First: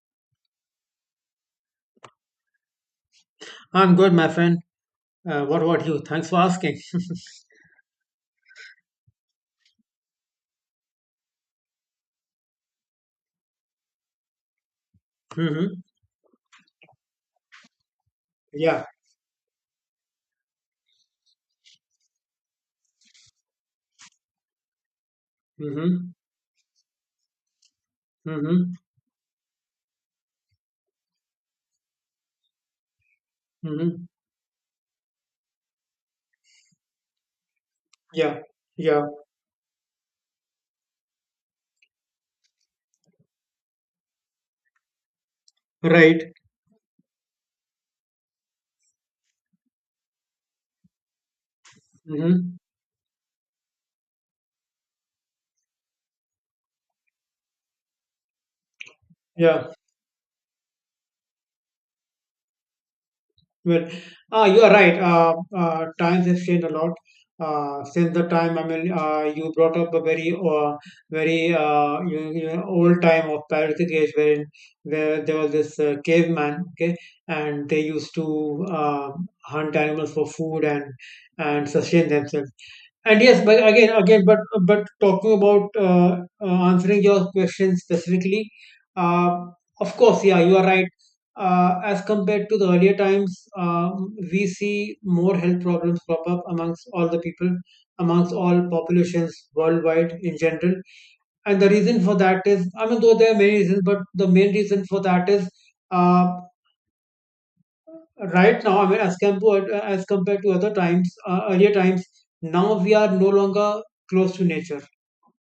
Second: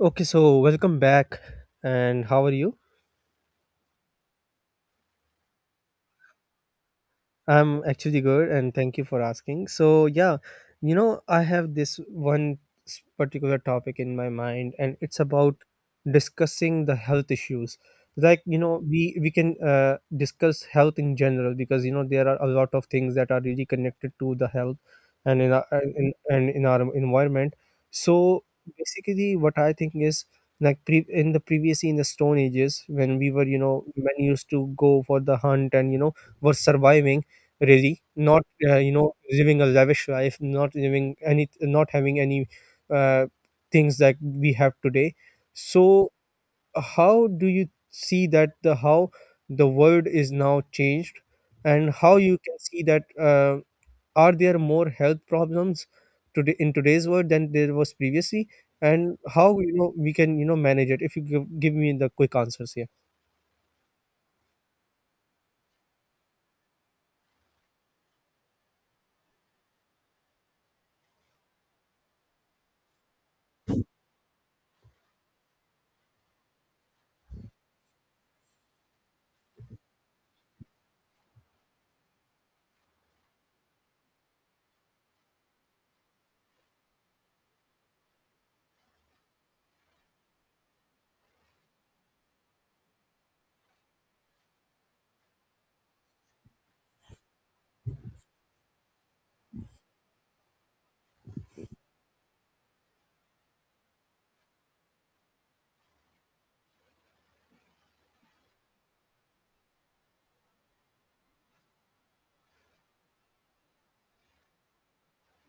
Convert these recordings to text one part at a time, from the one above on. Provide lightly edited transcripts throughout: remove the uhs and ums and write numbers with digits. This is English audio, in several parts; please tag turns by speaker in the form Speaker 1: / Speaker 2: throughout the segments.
Speaker 1: Okay, so welcome back, and how are you?
Speaker 2: I'm good, my friend. What about you? Thanks for asking.
Speaker 1: I'm actually good, and thank you for asking. So, yeah, I have this particular topic in my mind, and it's about
Speaker 2: Hmm.
Speaker 1: discussing the health issues. Like,
Speaker 2: Yeah.
Speaker 1: we can discuss health in general, because there are a lot of things that are really connected to the health, and in our,
Speaker 2: Hmm.
Speaker 1: and in, and in our environment. So
Speaker 2: Hmm.
Speaker 1: basically, what I think is, like, in the previously, in the stone ages, when we were,
Speaker 2: Hmm.
Speaker 1: men used to go for the hunt, and, were surviving, ready,
Speaker 2: Yeah.
Speaker 1: not
Speaker 2: Yeah.
Speaker 1: living a lavish life, not living any, not having any uh, things that we have today. So
Speaker 2: Right.
Speaker 1: how do you see that, the how the world is now changed, and how you can
Speaker 2: Hmm.
Speaker 1: see that, are there more health problems today, in today's world, than there was previously, and how,
Speaker 2: Yeah.
Speaker 1: we can, manage it? If you give me the quick answers here.
Speaker 2: Well, you are right. Times have changed a lot. Since the time, I mean, you brought up a very, old time of Paleolithic age, wherein where there was this caveman, okay, and they used to uh, hunt animals for food and sustain themselves. And yes, but but talking about answering your question specifically, uh, of course, yeah, you are right. As compared to the earlier times, we see more health problems pop up amongst all the people, amongst all populations worldwide in general. And the reason for that is, I mean, though there are many reasons, but the main reason for that is uh, right now, I mean, as compared to other times, earlier times, now we are no longer close to nature.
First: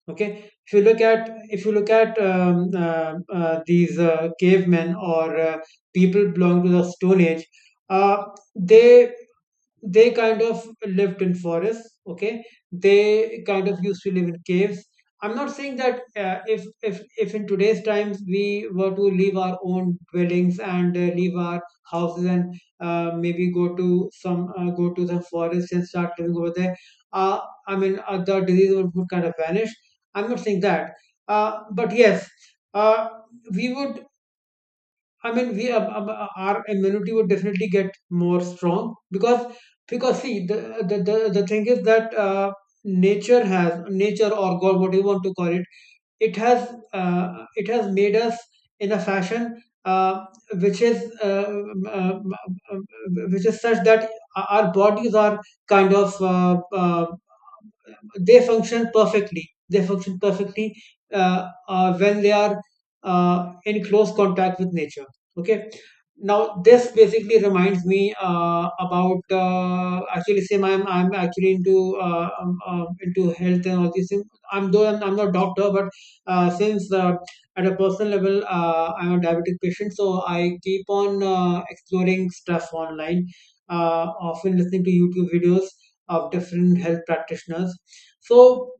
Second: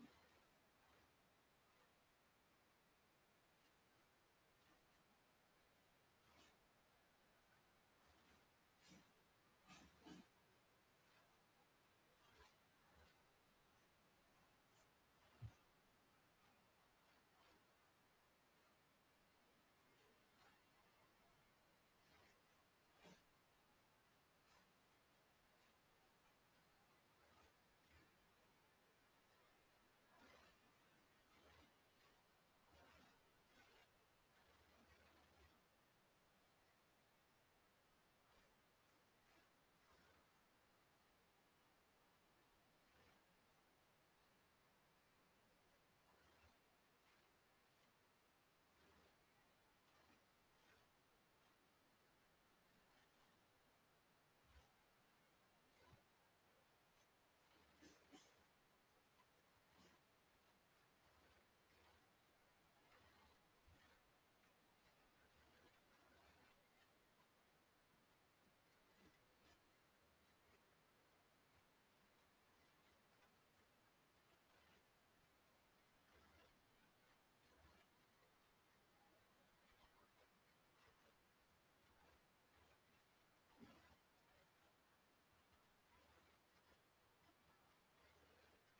Speaker 2: Okay, if you look at these cavemen, or people belong to the stone age. uh, they they kind of lived in forests. Okay, they kind of used to live in caves. I'm not saying that if in today's times we were to leave our own dwellings and leave our houses and maybe go to the forest and start living over there. uh, I mean, the disease would kind of vanish. I'm not saying that. But yes, uh, we would. I mean, we our immunity would definitely get more strong. Because see, the thing is that, nature or God, what do you want to call it, it has, it has made us in a fashion, which is uh, um, uh, um, um, which is such that our bodies are kind of uh, uh, they function perfectly when they are in close contact with nature. Okay, now this basically reminds me about, actually same I'm actually into, into health and all these things. I'm though I'm not a doctor, since, at a personal level, I'm a diabetic patient, so I keep on exploring stuff online, uh, often listening to YouTube videos of different health practitioners. So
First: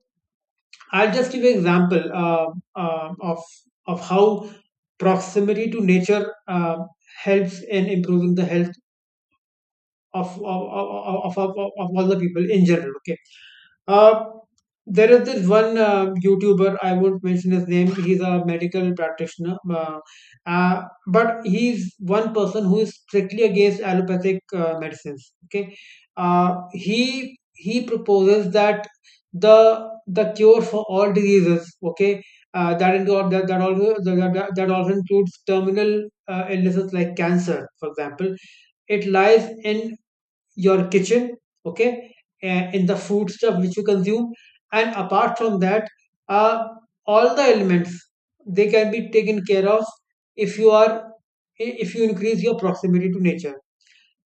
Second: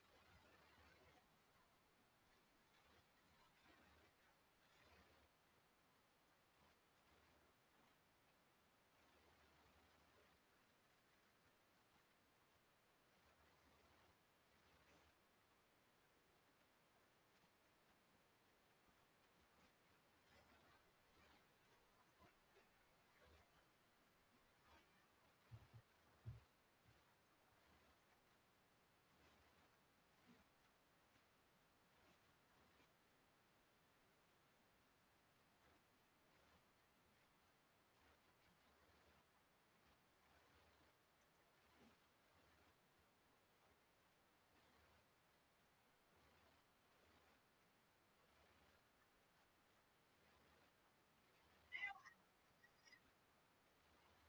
Speaker 2: I'll just give an example, of how proximity to nature helps in improving the health of all the people in general. Okay, uh, there is this one YouTuber, I won't mention his name, he's a medical practitioner. Uh, but he's one person who is strictly against allopathic medicines. Okay, he proposes that the cure for all diseases, okay, that, include, that that also that, that also includes terminal illnesses like cancer, for example. It lies in your kitchen, okay, and in the food stuff which you consume. And apart from that, uh, all the elements, they can be taken care of if you are if you increase your proximity to nature.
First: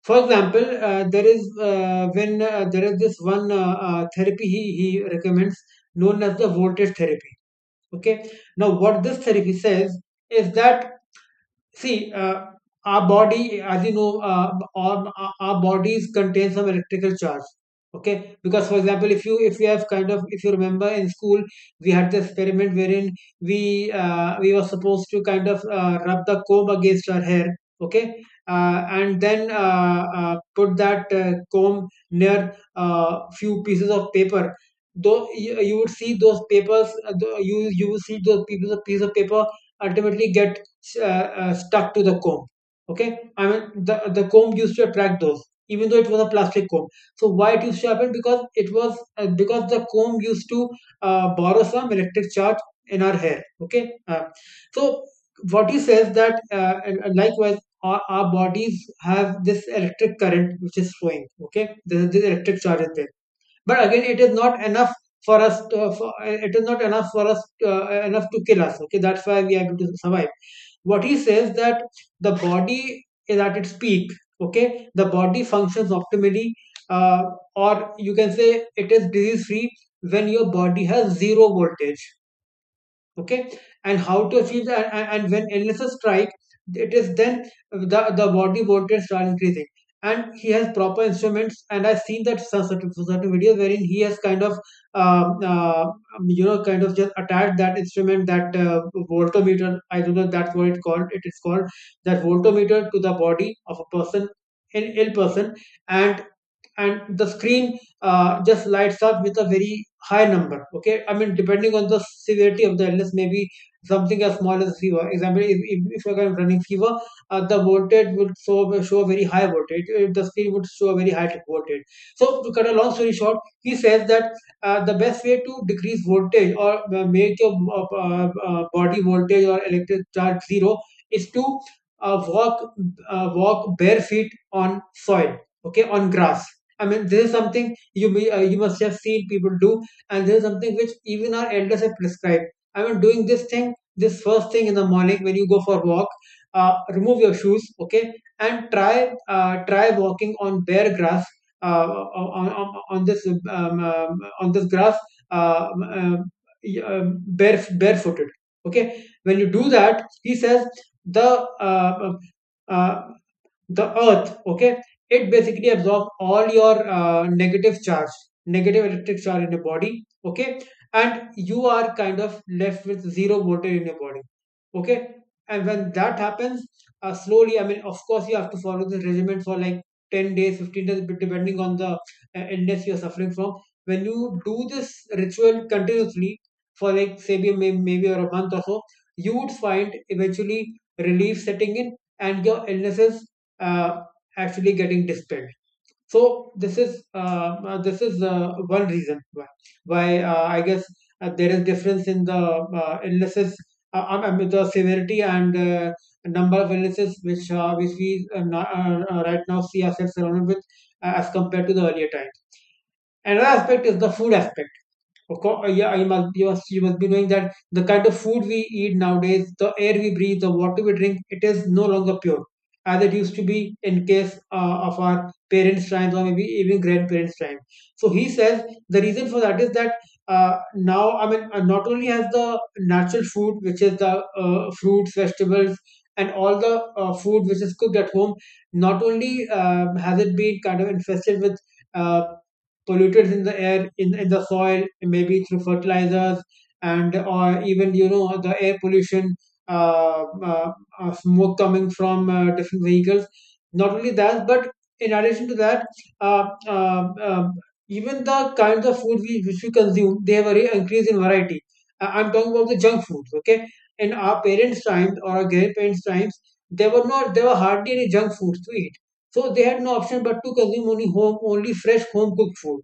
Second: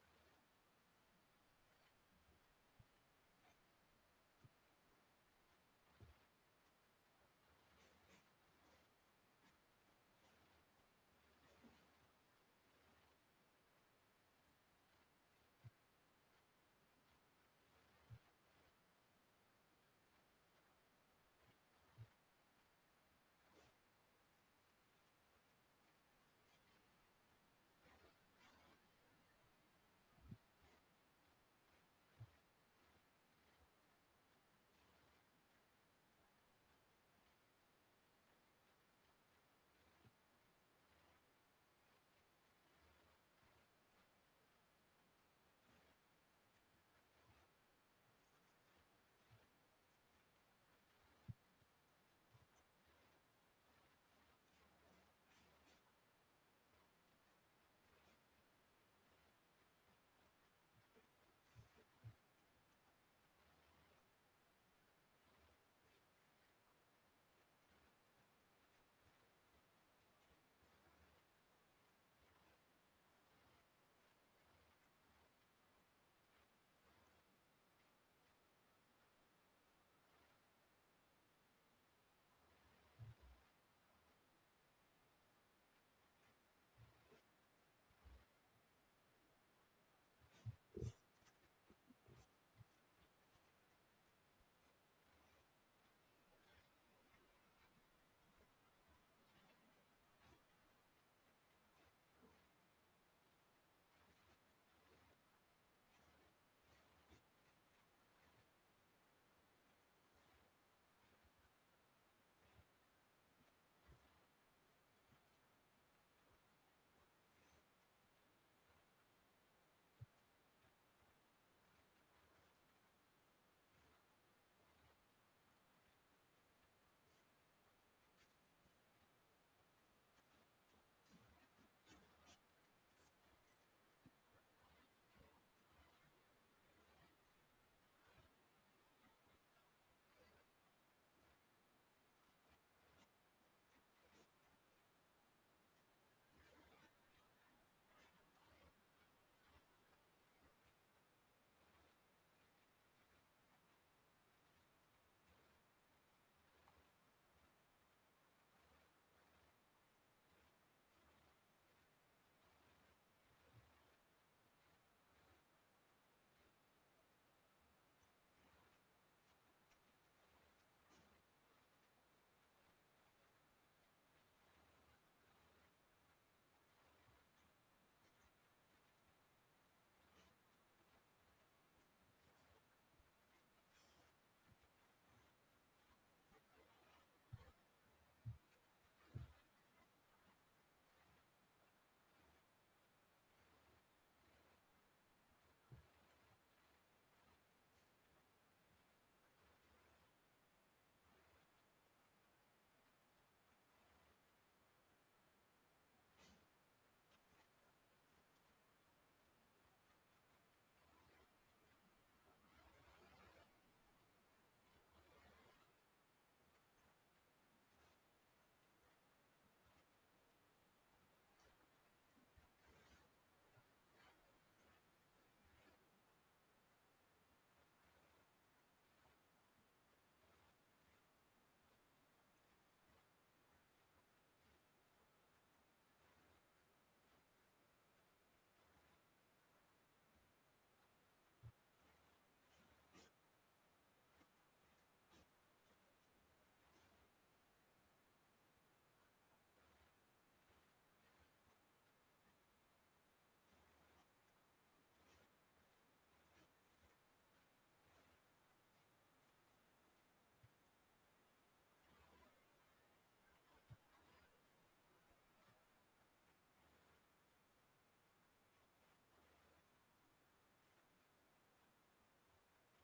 Speaker 2: For example, there is this one therapy he recommends, known as the voltage therapy. Okay, now what this therapy says is that, see, our body, as you know, our bodies contain some electrical charge. Okay, because, for example, if you have kind of if you remember in school, we had the experiment wherein we were supposed to rub the comb against our hair. Okay, and then put that comb near few pieces of paper. Though you would see those papers, you will see those piece of paper ultimately get stuck to the comb. Okay, I mean, the comb used to attract those, even though it was a plastic comb. So why it used to happen? Because it was Because the comb used to borrow some electric charge in our hair. Okay, so what he says that, likewise, our bodies have this electric current which is flowing. Okay, this electric charge is there, but again, it is not enough for us to, for, it is not enough for us, enough to kill us. Okay, that's why we are able to survive. What he says, that the body is at its peak. Okay, the body functions optimally, uh, or you can say it is disease free when your body has zero voltage. Okay, and how to achieve that? And when illnesses strike, it is then the body voltage start increasing. And he has proper instruments, and I've seen that some certain videos wherein he has kind of, um, uh, um, kind of just attached that instrument, that voltometer, I don't know that's what it called, it is called that voltometer, to the body of a person, an ill person. And and the screen just lights up with a very high number. Okay, I mean, depending on the severity of the illness, maybe something as small as fever, example, if you're running fever, the voltage would show a very high voltage, the screen would show a very high voltage. So to cut a long story short, he says that the best way to decrease voltage, or make your body voltage or electric charge zero, is to uh, walk walk bare feet on soil, okay, on grass. I mean, this is something you must have seen people do, and this is something which even our elders have prescribed. I mean, doing this thing, this first thing in the morning when you go for a walk, remove your shoes, okay, and try walking on bare grass, uh, on this grass, uh, um, um, barefooted, okay. When you do that, he says the uh, uh, the earth, okay, it basically absorbs all your negative electric charge in your body. Okay, and you are kind of left with zero voltage in your body. Okay, and when that happens, slowly, I mean, of course you have to follow this regimen for like 10 days, 15 days, but depending on the illness you're suffering from, when you do this ritual continuously for, like, say, maybe or a month or so, you would find eventually relief setting in and your illnesses uh, actually getting dispelled. So this is, one reason why, I guess, there is difference in the illnesses, I mean, the severity and number of illnesses which, we, right now, see ourselves surrounded with, as compared to the earlier times. Another aspect is the food aspect. Of course, yeah, you must be knowing that the kind of food we eat nowadays, the air we breathe, the water we drink, it is no longer pure as it used to be in case of our parents' times, or maybe even grandparents' time. So he says the reason for that is that, now, I mean, not only has the natural food, which is the fruits, vegetables, and all the food which is cooked at home, not only has it been kind of infested with. Uh, Pollutants in the air, in the soil, maybe through fertilizers, and or even, the air pollution, uh, uh, smoke coming from different vehicles. Not only that, but in addition to that, uh, uh, uh, even the kinds of food which we consume, they have a increase in variety. I'm talking about the junk foods. Okay, in our parents' times or our grandparents' times, there were not there were hardly any junk foods to eat, so they had no option but to consume only fresh home cooked food.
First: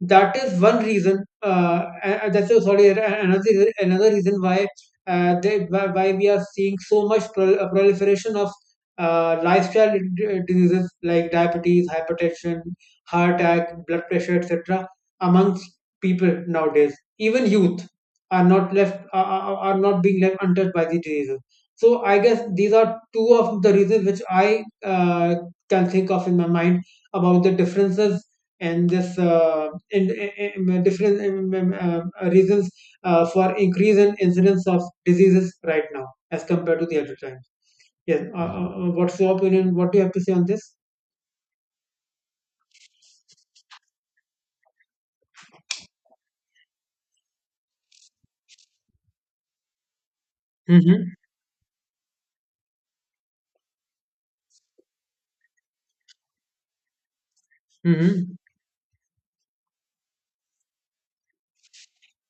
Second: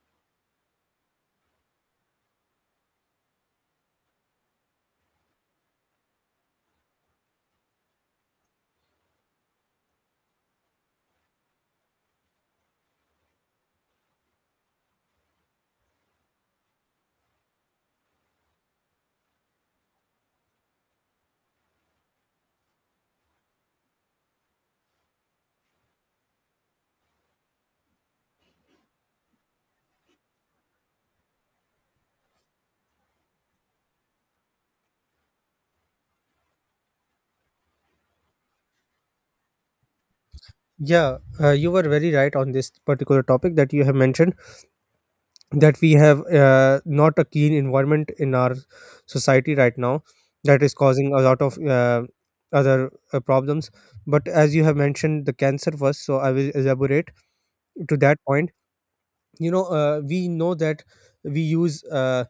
Speaker 2: That is one reason. That's a, sorry. Another another reason why, why we are seeing so much proliferation of lifestyle diseases like diabetes, hypertension, heart attack, blood pressure, etc. amongst people nowadays. Even youth are not being left untouched by these diseases. So I guess these are two of the reasons which I can think of in my mind, about the differences, and this, and different, reasons for increase in incidence of diseases right now, as compared to the other times. Yes. What's your opinion? What do you have to say on this?
Speaker 1: Yeah, you were very right on this particular topic that you have mentioned, that we have, not a keen environment in our society right now, that is
Speaker 2: Mm-hmm.
Speaker 1: causing a lot of other problems. But as you have mentioned the cancer first, so I will elaborate to that
Speaker 2: Mm-hmm.
Speaker 1: point. We know that, we use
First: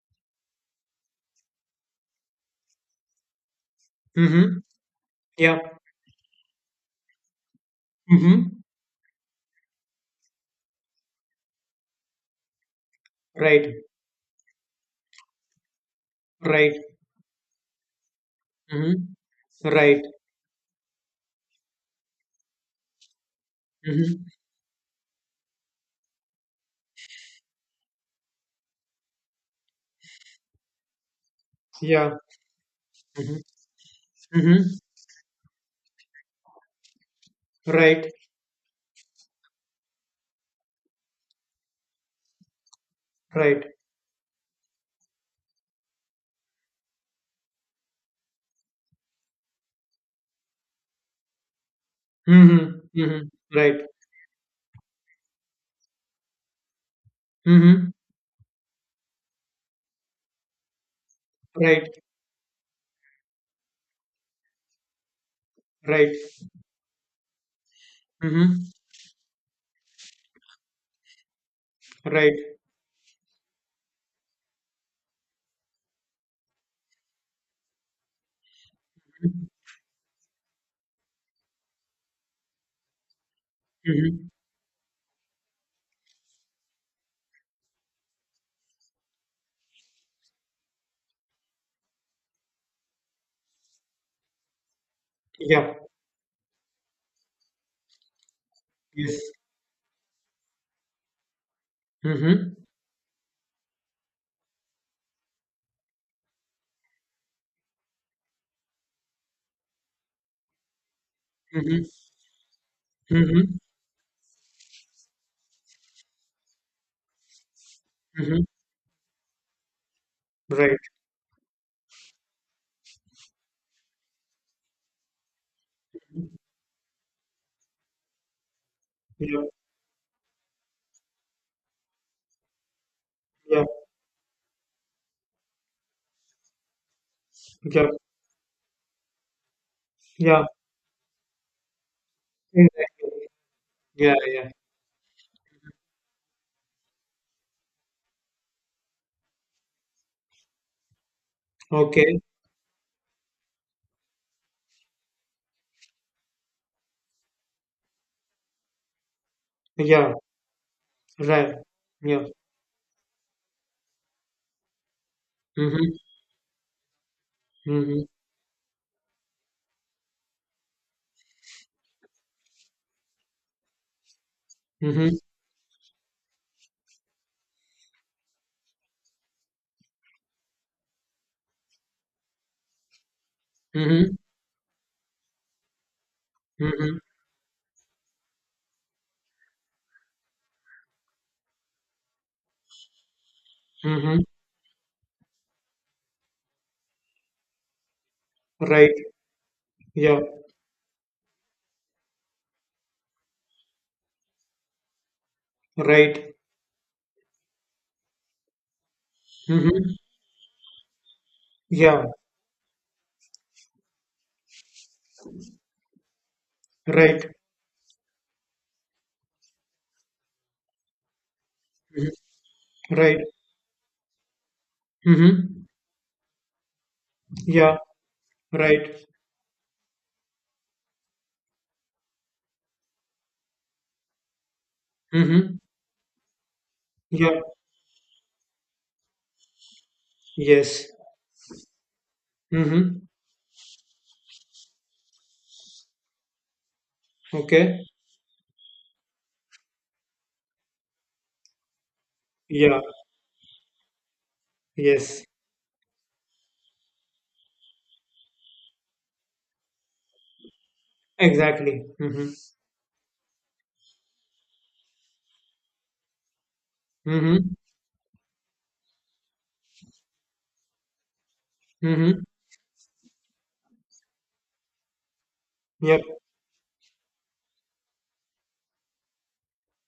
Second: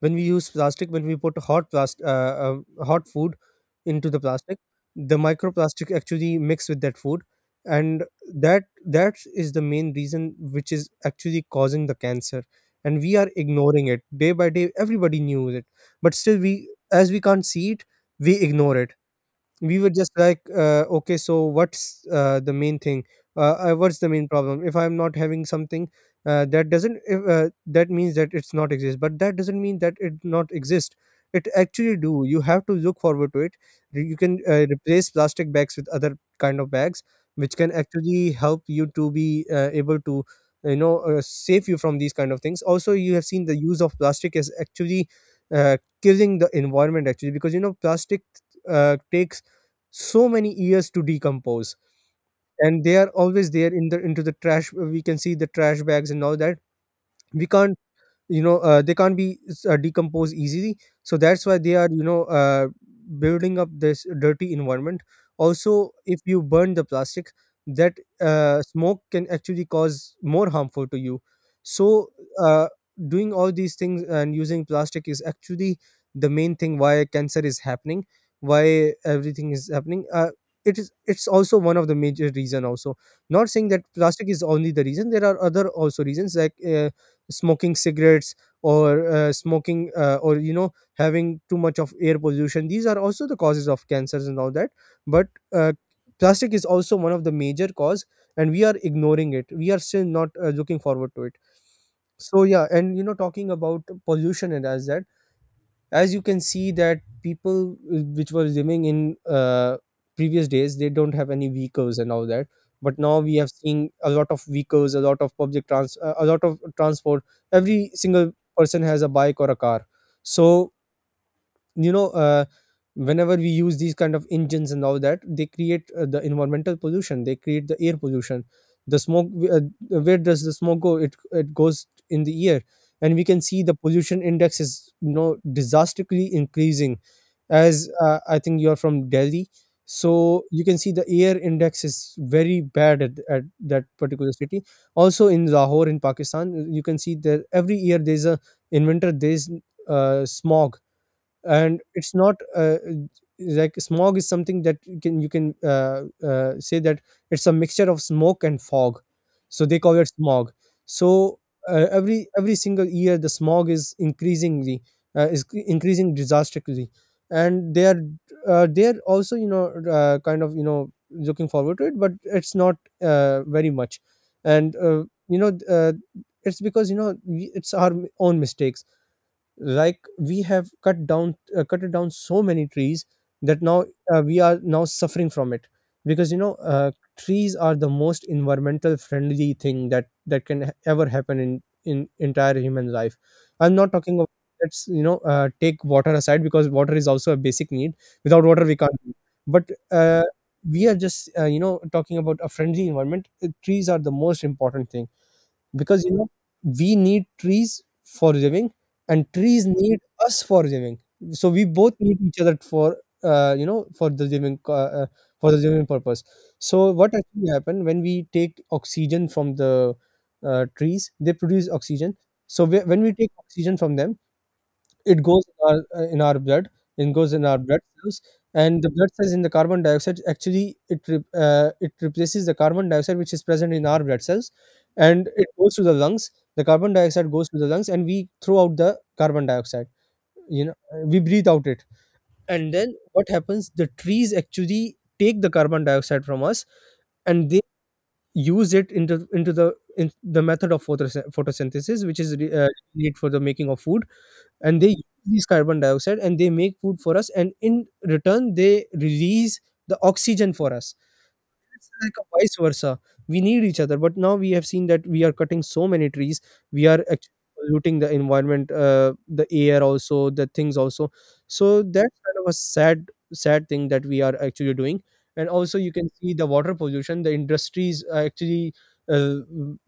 Speaker 1: when we use plastic, when we put hot plastic, hot food into the
Speaker 2: Mm-hmm.
Speaker 1: plastic, the
Speaker 2: Yeah.
Speaker 1: microplastic actually mix with that food, and
Speaker 2: Mm-hmm.
Speaker 1: that is the main reason which is actually causing the cancer. And we are
Speaker 2: Right.
Speaker 1: ignoring it day by day. Everybody knew it, but still we,
Speaker 2: Right.
Speaker 1: as we can't see it, we ignore it.
Speaker 2: Mm-hmm.
Speaker 1: We were
Speaker 2: Right.
Speaker 1: just like, okay, so what's the main thing, what's the
Speaker 2: Mm-hmm.
Speaker 1: main problem? If I'm not having something, that doesn't, if, that means that it's not exist, but that doesn't mean that it not exist. It actually,
Speaker 2: Yeah.
Speaker 1: do you have to look forward to it?
Speaker 2: Mm-hmm.
Speaker 1: You can
Speaker 2: Mm-hmm.
Speaker 1: replace plastic bags with other kind of bags, which can
Speaker 2: Right.
Speaker 1: actually help you to be able to, save you from these kind of things. Also, you have seen the
Speaker 2: Right.
Speaker 1: use of plastic is actually killing the environment, actually, because you know plastic takes so many years to decompose,
Speaker 2: Mm-hmm.
Speaker 1: and they are
Speaker 2: Mm-hmm.
Speaker 1: always there
Speaker 2: Right.
Speaker 1: in the into the trash. We can see the trash bags and all that. We can't,
Speaker 2: Mm-hmm.
Speaker 1: they can't be decomposed easily. So that's why they
Speaker 2: Right.
Speaker 1: are, building up this dirty environment. Also,
Speaker 2: Right.
Speaker 1: if you burn the plastic, that
Speaker 2: Mm-hmm.
Speaker 1: smoke can actually cause more harmful to you. So
Speaker 2: Right.
Speaker 1: uh, doing all these things and using plastic is actually the main thing why cancer is happening, why everything is happening. It's also one of the major reason also. Not saying that
Speaker 2: Mm-hmm.
Speaker 1: plastic is only the reason. There are other also reasons, like smoking cigarettes, or smoking or having too much of air pollution. These are also the causes of cancers and all that. But uh,
Speaker 2: Yeah.
Speaker 1: plastic is also one of the major cause, and we are
Speaker 2: Yes.
Speaker 1: ignoring it. We are still not looking forward to it. So
Speaker 2: Mm-hmm.
Speaker 1: yeah, and talking about pollution, and, as you can see, that people, which were gymming in previous days, they don't have any
Speaker 2: Mhm.
Speaker 1: vehicles and all that. But now we have
Speaker 2: Mhm.
Speaker 1: seen a lot of vehicles, a lot of public trans a lot of transport. Every single
Speaker 2: Mhm.
Speaker 1: person has a bike or a car. So
Speaker 2: Right.
Speaker 1: you know uh, whenever we use these kind of engines and all that, they create the environmental pollution, they create the air pollution, the smoke.
Speaker 2: Yeah.
Speaker 1: Where does the smoke go? It goes in the air. And we can see
Speaker 2: Yeah.
Speaker 1: the pollution index is, you know, disastrously increasing. As
Speaker 2: Yeah.
Speaker 1: I think you are from Delhi, so
Speaker 2: Yeah.
Speaker 1: you can see the air index is very bad
Speaker 2: Exactly.
Speaker 1: at that
Speaker 2: Yeah.
Speaker 1: particular
Speaker 2: Yeah.
Speaker 1: city. Also in Lahore, in Pakistan, you can see that every year there's a in winter there's smog. And it's
Speaker 2: Okay.
Speaker 1: not like, smog is something that you can say that it's a mixture of smoke and fog, so they call it
Speaker 2: Yeah.
Speaker 1: smog. So
Speaker 2: Right. Yeah.
Speaker 1: every single year the smog is
Speaker 2: Mhm.
Speaker 1: increasing disastrously. And they are,
Speaker 2: Mhm.
Speaker 1: they're also, kind of, you know, looking forward to it, but it's not very much. And
Speaker 2: Mhm.
Speaker 1: you know uh, it's because, you know, it's our own mistakes. Like, we have cut it down so many trees, that now
Speaker 2: Mhm.
Speaker 1: we are now suffering from it. Because,
Speaker 2: Mhm.
Speaker 1: trees are the most environmental friendly thing that can ever happen in entire human life. I'm not talking
Speaker 2: Mhm.
Speaker 1: about, let's, take water aside, because water is also a basic need. Without water we
Speaker 2: Right.
Speaker 1: can't live. But
Speaker 2: Yeah.
Speaker 1: we are just, talking about a friendly environment. Trees are the most important thing, because, you know,
Speaker 2: Right.
Speaker 1: we need trees for living, and trees
Speaker 2: Mhm.
Speaker 1: need us for living. So we both
Speaker 2: Yeah.
Speaker 1: need each other for, uh, you know for the living uh, uh, for the living purpose. So what
Speaker 2: Right.
Speaker 1: actually happen when we take oxygen from the, trees, they produce
Speaker 2: Mhm.
Speaker 1: oxygen. So when we
Speaker 2: Right.
Speaker 1: take oxygen from them, it goes
Speaker 2: Mhm.
Speaker 1: in our, in our blood. It goes in our
Speaker 2: Yeah.
Speaker 1: blood cells, and the
Speaker 2: Right.
Speaker 1: blood cells in the carbon dioxide, actually it replaces the carbon dioxide which is present in our blood cells, and it
Speaker 2: Mhm.
Speaker 1: goes to the lungs. The carbon dioxide
Speaker 2: Yeah.
Speaker 1: goes to the lungs, and we throw out the carbon dioxide. You know,
Speaker 2: Yes.
Speaker 1: uh, we breathe out it, and then
Speaker 2: Mhm.
Speaker 1: what happens? The trees actually take the carbon dioxide from us, and they
Speaker 2: Okay.
Speaker 1: use it into the in the method of photosynthesis, which is
Speaker 2: Yeah.
Speaker 1: need for the making of food. And they
Speaker 2: Yes.
Speaker 1: release carbon dioxide, and they make food for us, and in return they release the oxygen for us.
Speaker 2: Exactly.
Speaker 1: It's like
Speaker 2: Mhm.
Speaker 1: a vice versa. We need each other, but now we have seen that we are cutting so many trees. We are actually
Speaker 2: Mhm.
Speaker 1: polluting the environment, the air also, the things also. So that's
Speaker 2: Mhm.
Speaker 1: kind of a sad, sad thing that we are actually doing. And also, you
Speaker 2: Yep.
Speaker 1: can see the water pollution. The industries are actually uh,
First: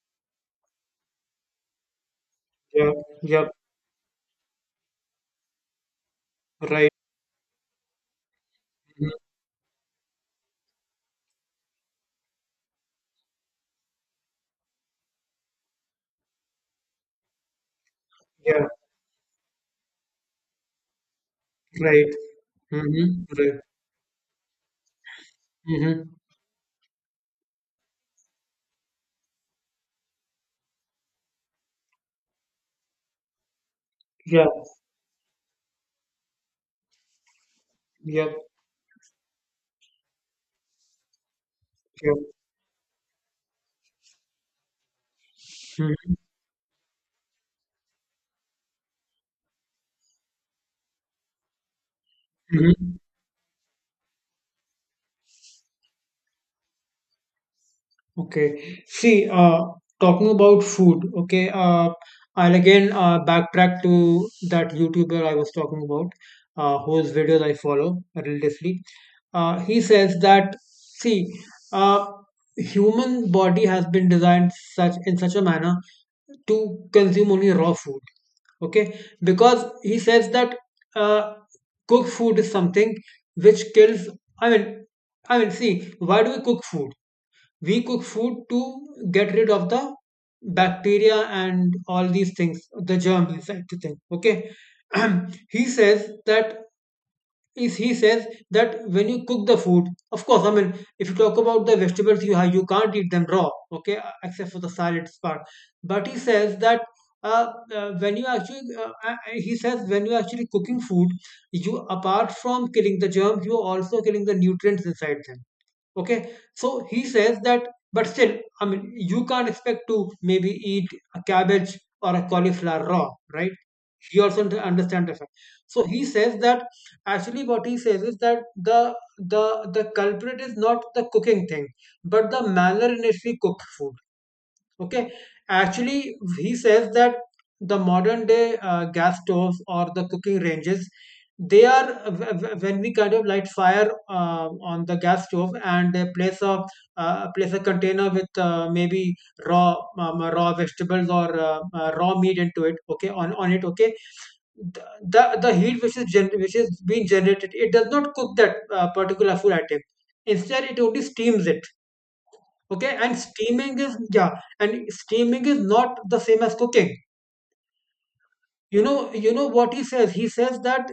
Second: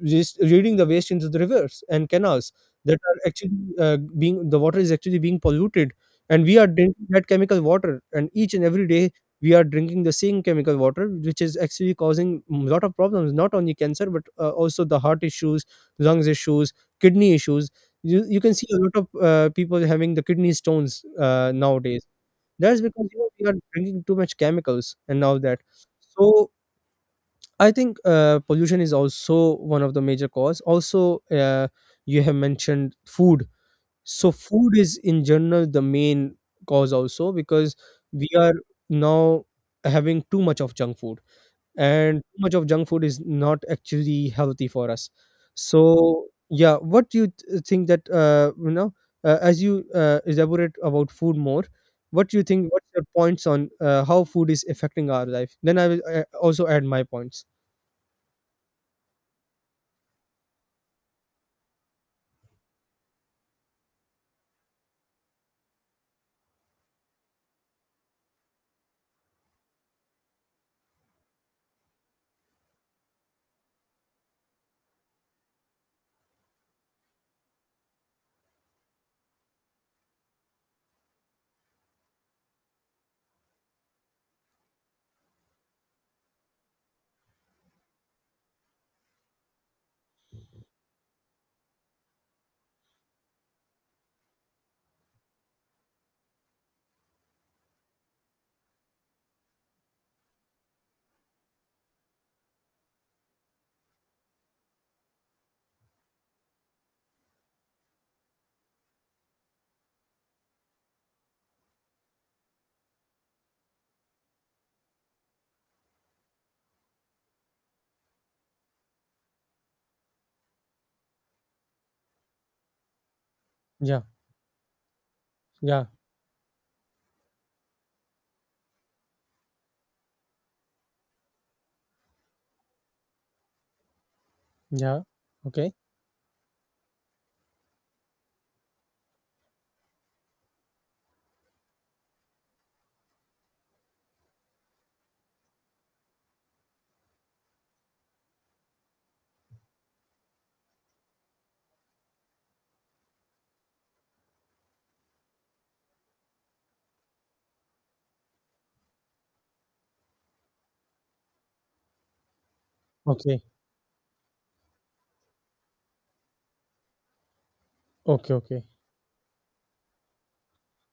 Speaker 1: just reading the waste into the rivers and canals.
Speaker 2: Yep.
Speaker 1: that are actually
Speaker 2: Yep.
Speaker 1: uh, being the water is actually being polluted, and we are
Speaker 2: Right.
Speaker 1: drinking that chemical water. And each and every
Speaker 2: Mhm.
Speaker 1: day we are drinking the same chemical water, which is actually causing a lot of problems, not only cancer, but also the heart issues, lungs issues, kidney issues. You can
Speaker 2: Yeah.
Speaker 1: see a lot of people having the kidney stones nowadays.
Speaker 2: Right.
Speaker 1: That's because, you
Speaker 2: Mm-hmm.
Speaker 1: know, we are
Speaker 2: Right.
Speaker 1: drinking too much chemicals and all that.
Speaker 2: Mm-hmm.
Speaker 1: So I think pollution is also one of the major cause also. You have mentioned food, so
Speaker 2: Yeah.
Speaker 1: food is in general the main cause also, because we
Speaker 2: Yep.
Speaker 1: are now having too much of junk food, and
Speaker 2: Yep.
Speaker 1: too much of junk food is not actually healthy for us.
Speaker 2: Mm-hmm.
Speaker 1: So yeah, what do you think that, as you, elaborate about food more, what do you think? What's
Speaker 2: Mm-hmm.
Speaker 1: your points on, how food is affecting our life? Then I will also add my points.
Speaker 2: Okay. See, talking about food, okay, I'll again backtrack to that YouTuber I was talking about, whose videos I follow religiously. He says that, see, uh, human body has been designed such in such a manner to consume only raw food. Okay, because he says that uh, cooked food is something which kills. I mean, I mean, see, why do we cook food? We cook food to get rid of the bacteria and all these things, the germs inside the thing, okay. He says that is he says that when you cook the food, of course I mean, if you talk about the vegetables, you can't eat them raw, okay, except for the salads part. But he says that uh, when you actually he says when you actually cooking food, you, apart from killing the germs, you are also killing the nutrients inside them. Okay, so he says that, but still, I mean, you can't expect to maybe eat a cabbage or a cauliflower raw, right?
Speaker 1: Yeah,
Speaker 2: He also d- understands the fact. So
Speaker 1: yeah,
Speaker 2: he says that actually what he says is that the culprit is not the cooking thing, but the manner in which we cook food.
Speaker 1: yeah.
Speaker 2: Okay,
Speaker 1: Okay,
Speaker 2: actually, he says that the modern day gas stoves or the cooking ranges, they are when we kind of light fire on the gas stove and they place a place a container with maybe raw raw vegetables or raw meat into it. Okay, on it. Okay, the heat which is gen- which is being generated, it does not cook that particular food item. Instead, it only steams it. Okay, and
Speaker 1: okay,
Speaker 2: steaming is, yeah, and steaming is not the same as cooking.
Speaker 1: okay, okay.
Speaker 2: You know, you know what he says, he says that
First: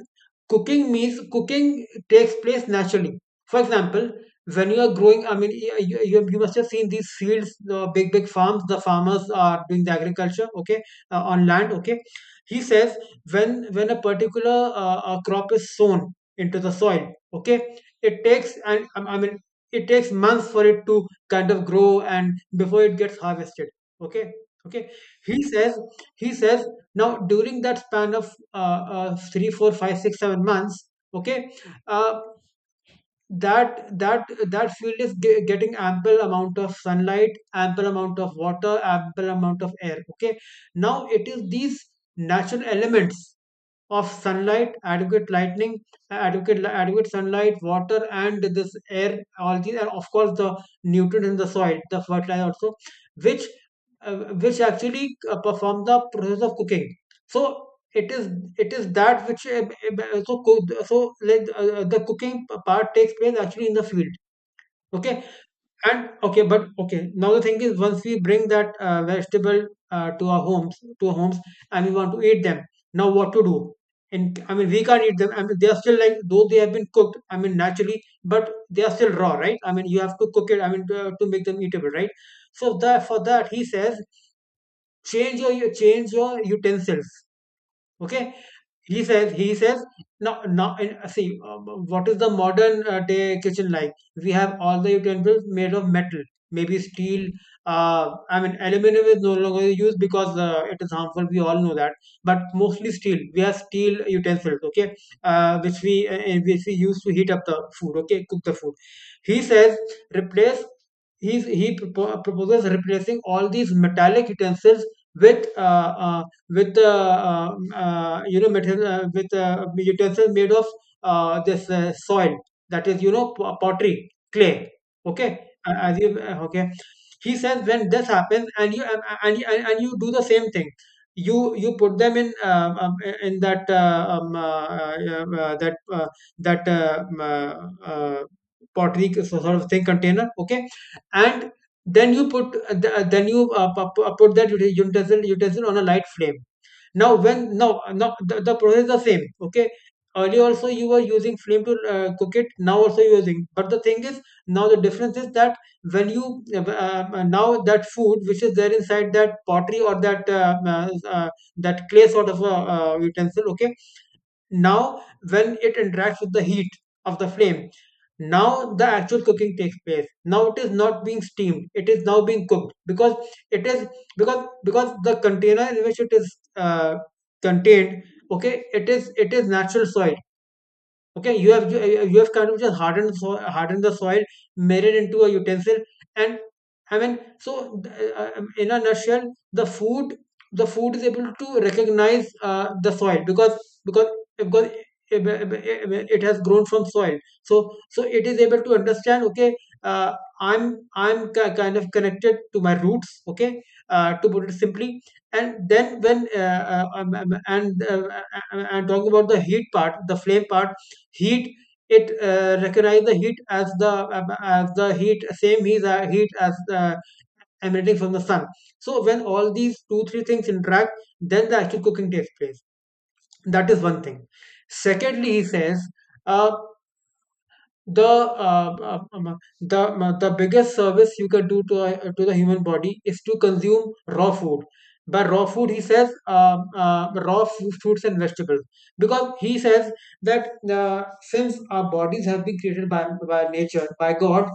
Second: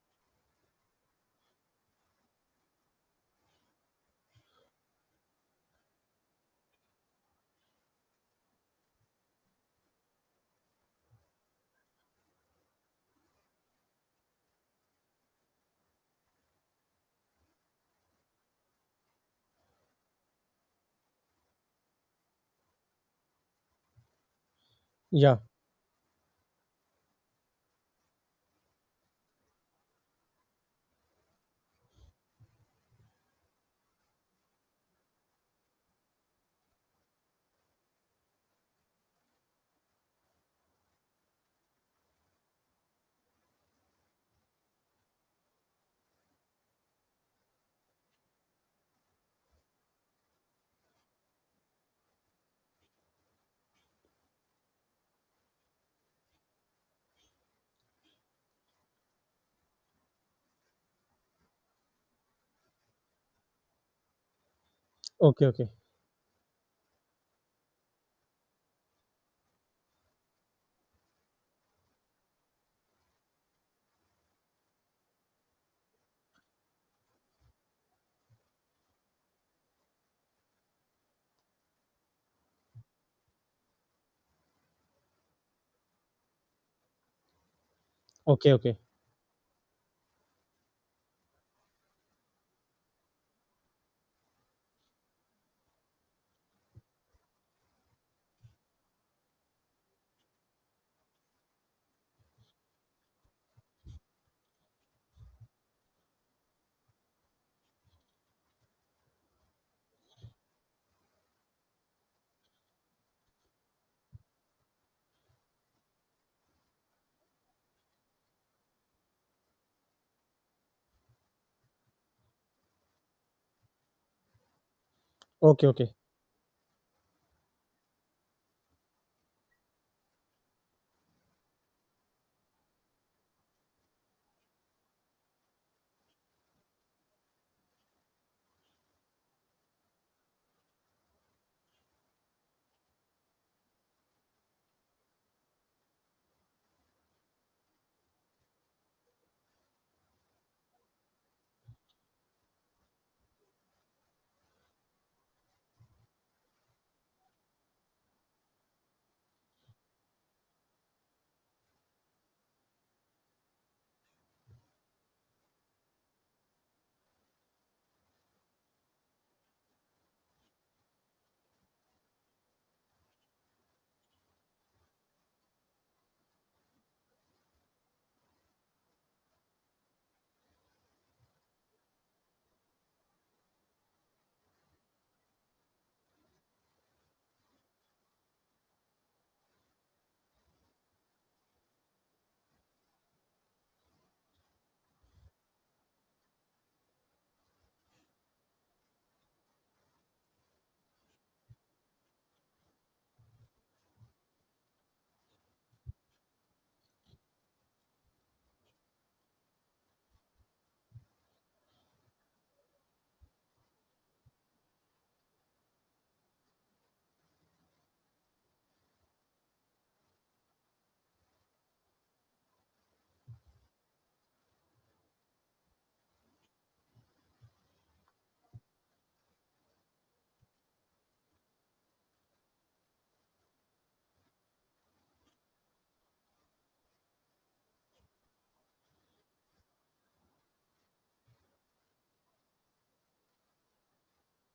Speaker 2: cooking means cooking takes place naturally. For example, when you are growing, I mean y- you must have seen these fields, the big big farms, the farmers are doing the agriculture, okay, on land, okay. He says when a particular crop is sown into the soil, okay, it takes and I mean it takes months for it to kind of grow and before it gets harvested. Okay. Okay,
Speaker 1: Yeah,
Speaker 2: he says he says now during that span of 3 4 5 6 7 months, okay, uh, that that that field is ge- getting ample amount of sunlight, ample amount of water, ample amount of air, okay. Now it is these natural elements of sunlight, adequate lightning, adequate sunlight, water, and this air, all these, and of course the nutrients in the soil, the fertilizer also, which uh, which actually perform the process of cooking. So it is, it is that which so cook, so like the cooking part takes place actually in the field. Okay,
Speaker 1: okay, okay,
Speaker 2: and okay, but okay. Now the thing is, once we bring that vegetable to our homes, and we want to eat them, now what to do? And I mean, we can't eat them. I mean, they are still like though they have been cooked. I mean, naturally, but they are still raw, right? I mean, you have to cook it. I mean, to make them eatable, right? So that for that, he says, change your- change your utensils. Okay,
Speaker 1: okay, okay,
Speaker 2: he says now now, and, see what is the modern day kitchen like. We have all the utensils made of metal, maybe steel. I mean aluminum is no longer used because it is harmful, we all know that. But mostly steel, we have steel utensils, okay, which we use to heat up the food, okay, cook the food. He says replace, he's, he propo- proposes replacing all these metallic utensils with uh, uh, with you know material with utensils made of this soil, that is you know p- pottery, clay, okay.
Speaker 1: okay, okay.
Speaker 2: As you okay, he says when this happens and you and you do the same thing, you put them in that that that uh, um, uh, uh, pottery sort of thing container, okay, and then you put th- then you pu- pu- put that utensil on a light flame. Now when now now the process is the same, okay. Earlier also you were using flame to cook it, now also you're using, but the thing is now the difference is that when you now that food which is there inside that pottery or that that clay sort of a utensil, okay. Now when it interacts with the heat of the flame, now the actual cooking takes place. Now it is not being steamed, it is now being cooked, because it is, because the container in which it is contained, okay, it is, it is natural soil, okay. You have you have kind of just hardened, hardened the soil, made it into a utensil. And I mean, so in a nutshell, the food, the food is able to recognize the soil, because, because because it it- it has grown from soil. So, so it is able to understand okay, uh, i'm I'm ki- kind of connected to my roots, okay, to put it simply. And then when and talking about the heat part, the flame part, heat, it recognize the heat as the heat, same heat, heat as the emanating from the sun. So when all these two three things interact, then the actual cooking takes place. That is one thing. Secondly he says uh, the uh, um, um, uh, the biggest service you can do to a, to the human body is to consume raw food. By raw food, he says raw fu- fruits and vegetables, because he says that since our bodies have been created by nature by God,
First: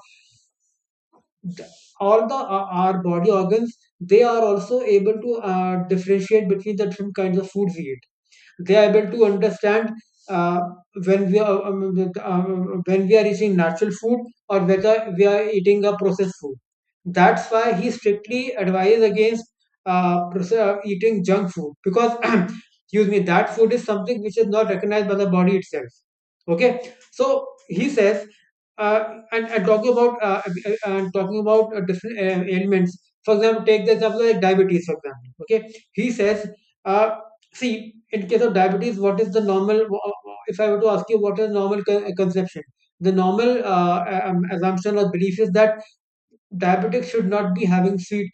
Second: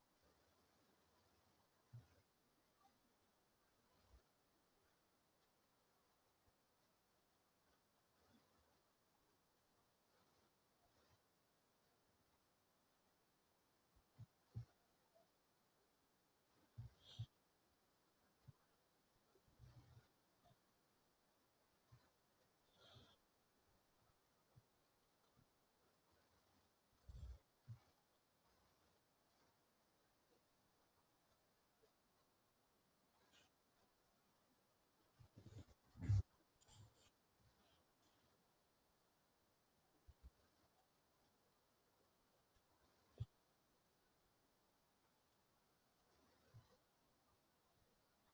Speaker 2: th- all the our body organs, they are also able to differentiate between the different kinds of foods we eat. They are able to understand uh, when we are um, when we are eating natural food or whether we are eating a processed food. That's why he strictly advises against eating junk food, because excuse me, that food is something which is not recognized by the body itself. Okay, so he says, uh, and talking about and talking about different ailments. For example, take the example like diabetes. For example, okay, he says. Uh, See, in case of diabetes, what is the normal? If I were to ask you, what is normal con- conception? The normal assumption or belief is that diabetics should not be having sweet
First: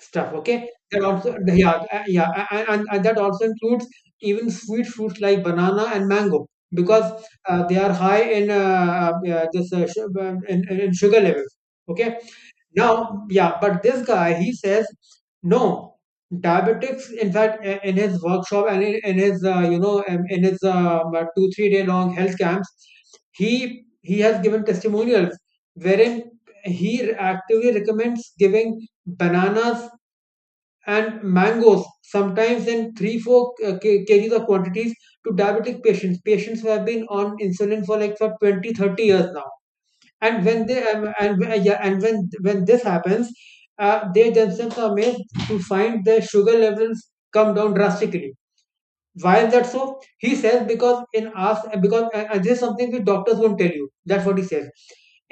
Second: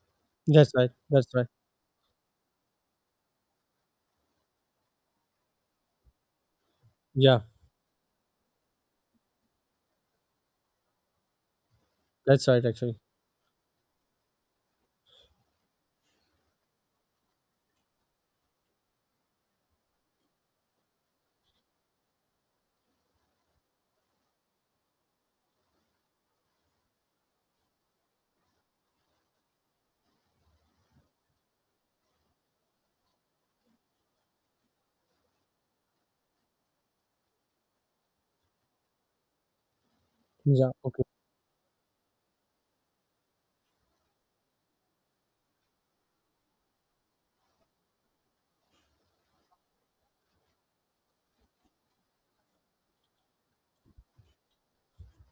Speaker 2: stuff. Okay,
Speaker 1: That's right.
Speaker 2: that
Speaker 1: That's
Speaker 2: also,
Speaker 1: right.
Speaker 2: yeah, and that also includes even sweet fruits like banana and mango, because
Speaker 1: Yeah,
Speaker 2: they are high in yeah, this su- in sugar levels. Okay,
Speaker 1: that's right actually.
Speaker 2: now, yeah, but this guy, he says, no, diabetics, in fact, I- in his workshop and in his, you know, in his two, 3 day long health camps, he has given testimonials wherein he actively recommends giving bananas and mangoes, sometimes in three, four k- kgs of quantities to diabetic patients, patients who have been on insulin for like for 20 30 years now. And when
Speaker 1: Yeah,
Speaker 2: they
Speaker 1: okay.
Speaker 2: and yeah, and when this happens, they themselves are made to find their sugar levels come down drastically. Why is that so? He says because in us, because this is something which doctors won't tell you. That's what he says.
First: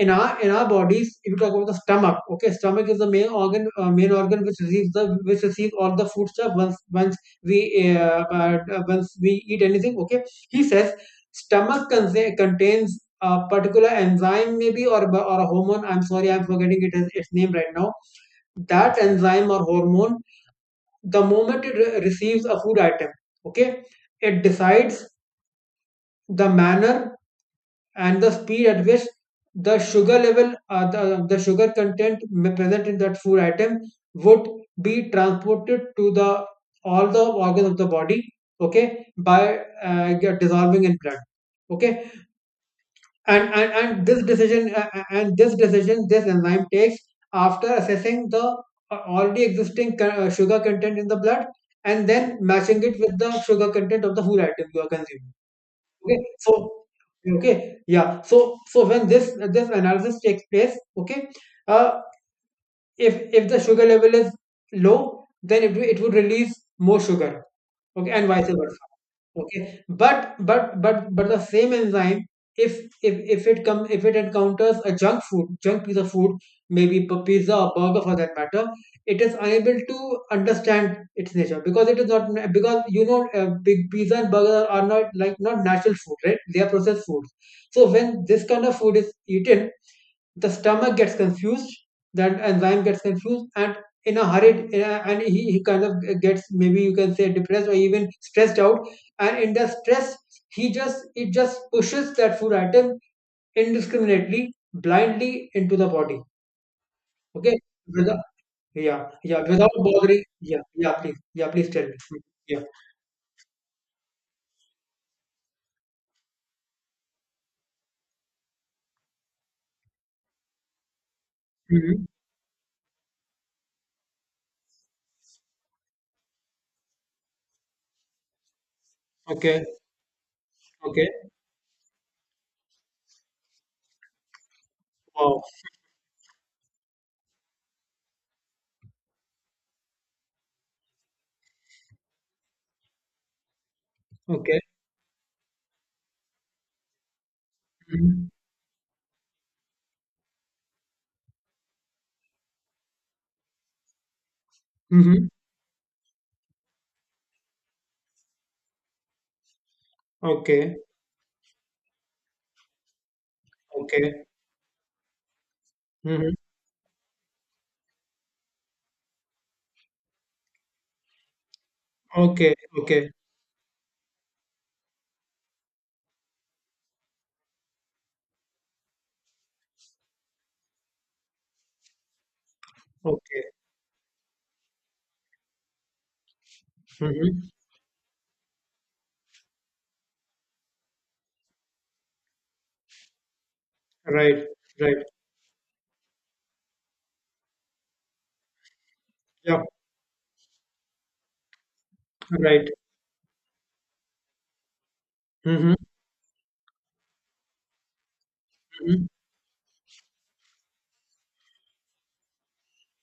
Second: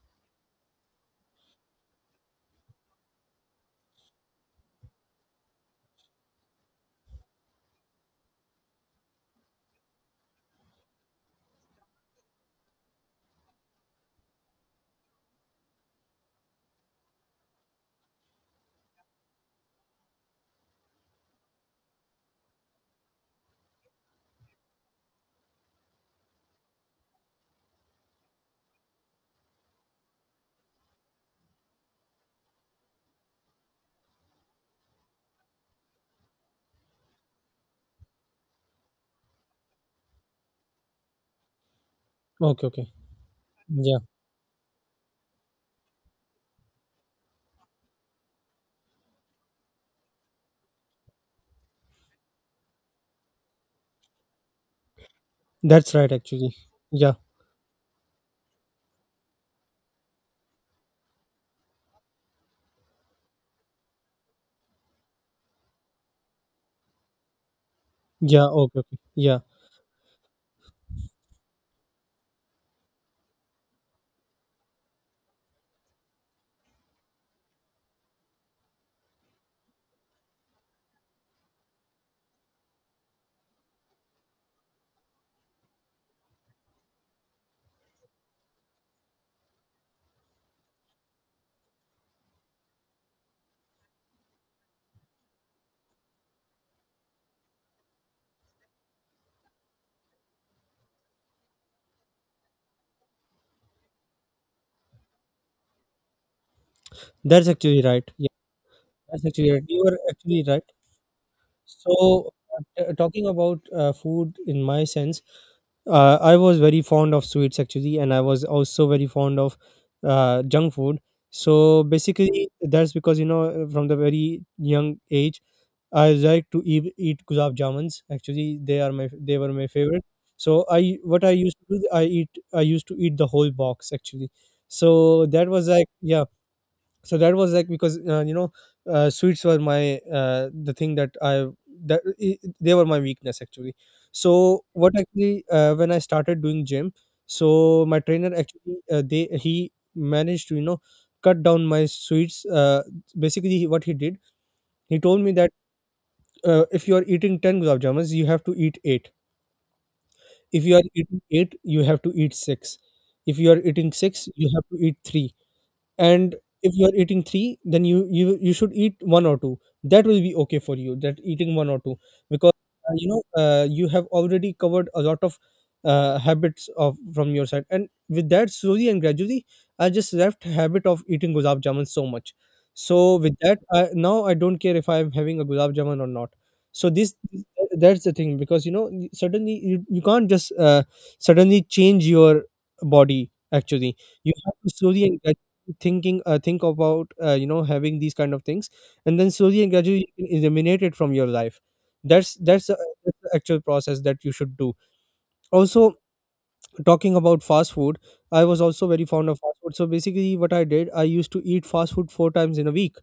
Speaker 2: In our bodies, if you talk about the stomach, okay, stomach is the main organ which receives the which receives all the food stuff once once we eat anything. Okay, he says stomach contains a particular enzyme, maybe, or a hormone. I'm sorry, I'm forgetting it is its name right now. That enzyme or hormone, the moment it receives a food item, okay, it decides the manner and the speed at which the sugar level, the sugar content present in that food item, would be transported to the all the organs of the body, okay, by get dissolving in blood, okay.
Speaker 1: Okay, okay.
Speaker 2: and and,
Speaker 1: Yeah.
Speaker 2: and this decision, this enzyme takes after assessing the already existing sugar content in the blood, and then matching it with the sugar content of the food item you are consuming,
Speaker 1: That's right
Speaker 2: okay. So,
Speaker 1: actually. Yeah.
Speaker 2: okay. Yeah. So when this analysis takes place, okay. uh, if the sugar level is low, then it would release more sugar, okay, and vice
Speaker 1: Yeah, okay,
Speaker 2: versa.
Speaker 1: okay. Yeah.
Speaker 2: Okay. But the same enzyme, if if it encounters a junk piece of food, maybe pizza or burger for that matter, it is unable to understand its nature because it is not because big pizza and burger are not like not natural food, right? They are processed foods. So when this kind of food is eaten, the stomach gets confused, that enzyme gets confused, and in a hurry, and he kind of gets, maybe you can say, depressed or even stressed out. And in the stress, he just it just pushes that food item, indiscriminately, blindly, into the body.
Speaker 1: That's
Speaker 2: Okay.
Speaker 1: actually right.
Speaker 2: Without-
Speaker 1: Yeah,
Speaker 2: yeah,
Speaker 1: that's
Speaker 2: yeah,
Speaker 1: actually right.
Speaker 2: without
Speaker 1: You are
Speaker 2: bothering.
Speaker 1: actually
Speaker 2: Yeah,
Speaker 1: right.
Speaker 2: yeah, please. Yeah, please tell me. Mm,
Speaker 1: So
Speaker 2: yeah.
Speaker 1: talking about food in my sense, I was very fond of sweets actually, and I was also very fond of junk food. So
Speaker 2: Hmm.
Speaker 1: basically, that's because, you know, from the very young age I like to eat gulab jamuns. Actually, they were
Speaker 2: Okay,
Speaker 1: my favorite. So I
Speaker 2: okay.
Speaker 1: what I used to do, I used to eat the whole box actually. So
Speaker 2: Wow.
Speaker 1: that was like, yeah. So that was like because, sweets were my the thing that, they were my weakness actually.
Speaker 2: Okay.
Speaker 1: So what actually, when I started doing gym, so my
Speaker 2: Mm-hmm.
Speaker 1: trainer actually, they he managed to, cut down my sweets. Basically, what he did, he told
Speaker 2: Mm-hmm.
Speaker 1: me that if you are eating 10 gulab jamuns you have to eat 8, if
Speaker 2: Okay,
Speaker 1: you are eating 8 you have to eat 6, if you are eating
Speaker 2: okay.
Speaker 1: 6 you have to eat 3,
Speaker 2: Mm-hmm.
Speaker 1: and if you are eating three, then you should eat one or two. That will be okay for you, that eating one or two, because
Speaker 2: Okay,
Speaker 1: you
Speaker 2: okay,
Speaker 1: know, you have already covered a lot of habits of from your side, and with that, slowly and gradually I just left habit of eating gulab jamun so much. So with
Speaker 2: okay.
Speaker 1: that now I don't care if I'm having a gulab jamun or not. So this
Speaker 2: Mm-hmm.
Speaker 1: that's the thing, because you know, you can't just suddenly change your body actually. You
Speaker 2: Right,
Speaker 1: have to
Speaker 2: right.
Speaker 1: slowly and gradually think about you know, having these kind of things, and then
Speaker 2: Yeah,
Speaker 1: slowly and gradually you can eliminate it from your life. that's
Speaker 2: right.
Speaker 1: that's, uh, that's the actual process that you should do.
Speaker 2: Mm-hmm.
Speaker 1: Also, talking about fast food, I was also very
Speaker 2: Mm-hmm.
Speaker 1: fond of fast food. So basically, what I did, I used to eat fast food four times in a week.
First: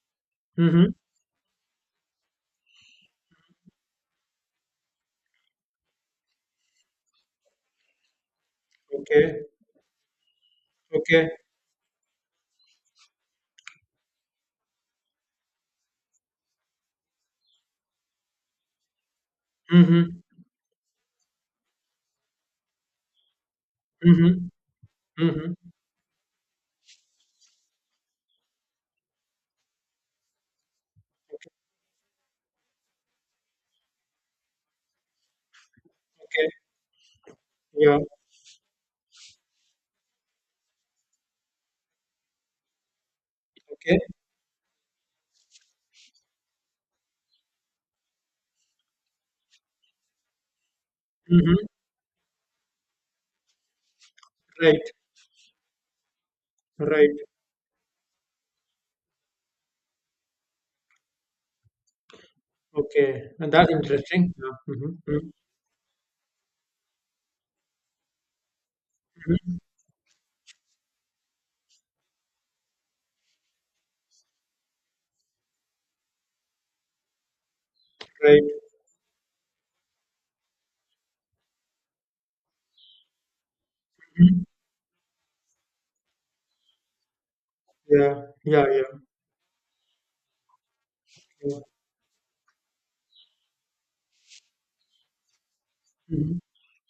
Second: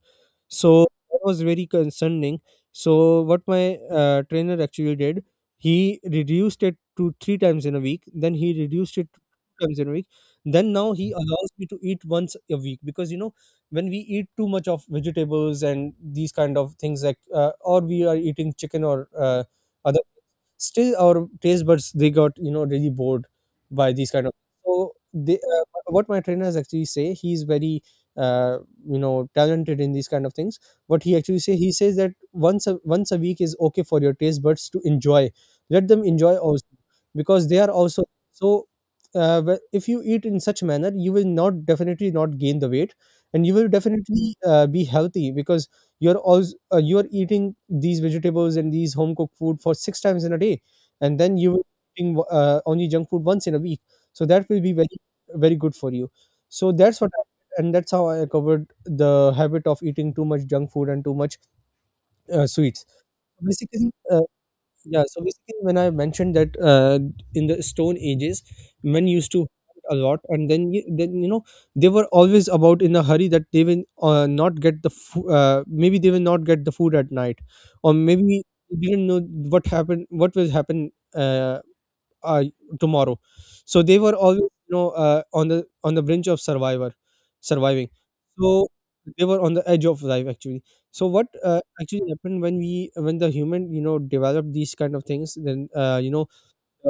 Speaker 1: So
Speaker 2: Mm-hmm.
Speaker 1: that was very concerning. So what my trainer actually did, he reduced it to three times in a week. Then he reduced it to
Speaker 2: Okay.
Speaker 1: two times in a week. Then now he
Speaker 2: Okay.
Speaker 1: allows me to eat once a week, because you know, when we eat too much of vegetables and these kind of things, like or we are eating chicken or other,
Speaker 2: Mm-hmm.
Speaker 1: still our taste buds, they got you know really bored by these kind of.
Speaker 2: Mm-hmm.
Speaker 1: So they,
Speaker 2: Mm-hmm.
Speaker 1: what my trainers actually say, he's very uh, you know, talented in these kind of things. What he actually
Speaker 2: Okay.
Speaker 1: say, he says that once a week is okay for your taste buds to enjoy. Let them enjoy
Speaker 2: Okay.
Speaker 1: also, because they are
Speaker 2: Yeah.
Speaker 1: also. So if you eat in such manner, you will not, definitely not, gain the weight, and you will
Speaker 2: Okay.
Speaker 1: definitely be healthy, because you're eating these vegetables and these home cooked food for six times in a day, and then you
Speaker 2: Mm-hmm.
Speaker 1: will eating only junk food once in a week. So that will be
Speaker 2: Right.
Speaker 1: very, very good for you. So
Speaker 2: Right.
Speaker 1: and that's how I covered the habit of eating too much junk food and too much sweets.
Speaker 2: Okay.
Speaker 1: So
Speaker 2: And that's
Speaker 1: basically, uh,
Speaker 2: interesting. Yeah.
Speaker 1: yeah, so
Speaker 2: Mm-hmm.
Speaker 1: basically, when I mentioned that in the stone ages, men used to
Speaker 2: Mm-hmm.
Speaker 1: eat a lot, and then you know, they were always about in a hurry, that they will not get the maybe they will not get the food at night, or maybe
Speaker 2: Right.
Speaker 1: they didn't know what happened, what will happen, uh, uh, tomorrow. So they were
Speaker 2: Mm-hmm.
Speaker 1: always, you know, on the brink of survivor, surviving.
Speaker 2: Yeah. Yeah.
Speaker 1: So
Speaker 2: Yeah.
Speaker 1: they were on the edge of life actually. So what
Speaker 2: Yeah.
Speaker 1: actually happened, when we when the human, you know, developed these kind of things, then you know,
Speaker 2: Mm-hmm.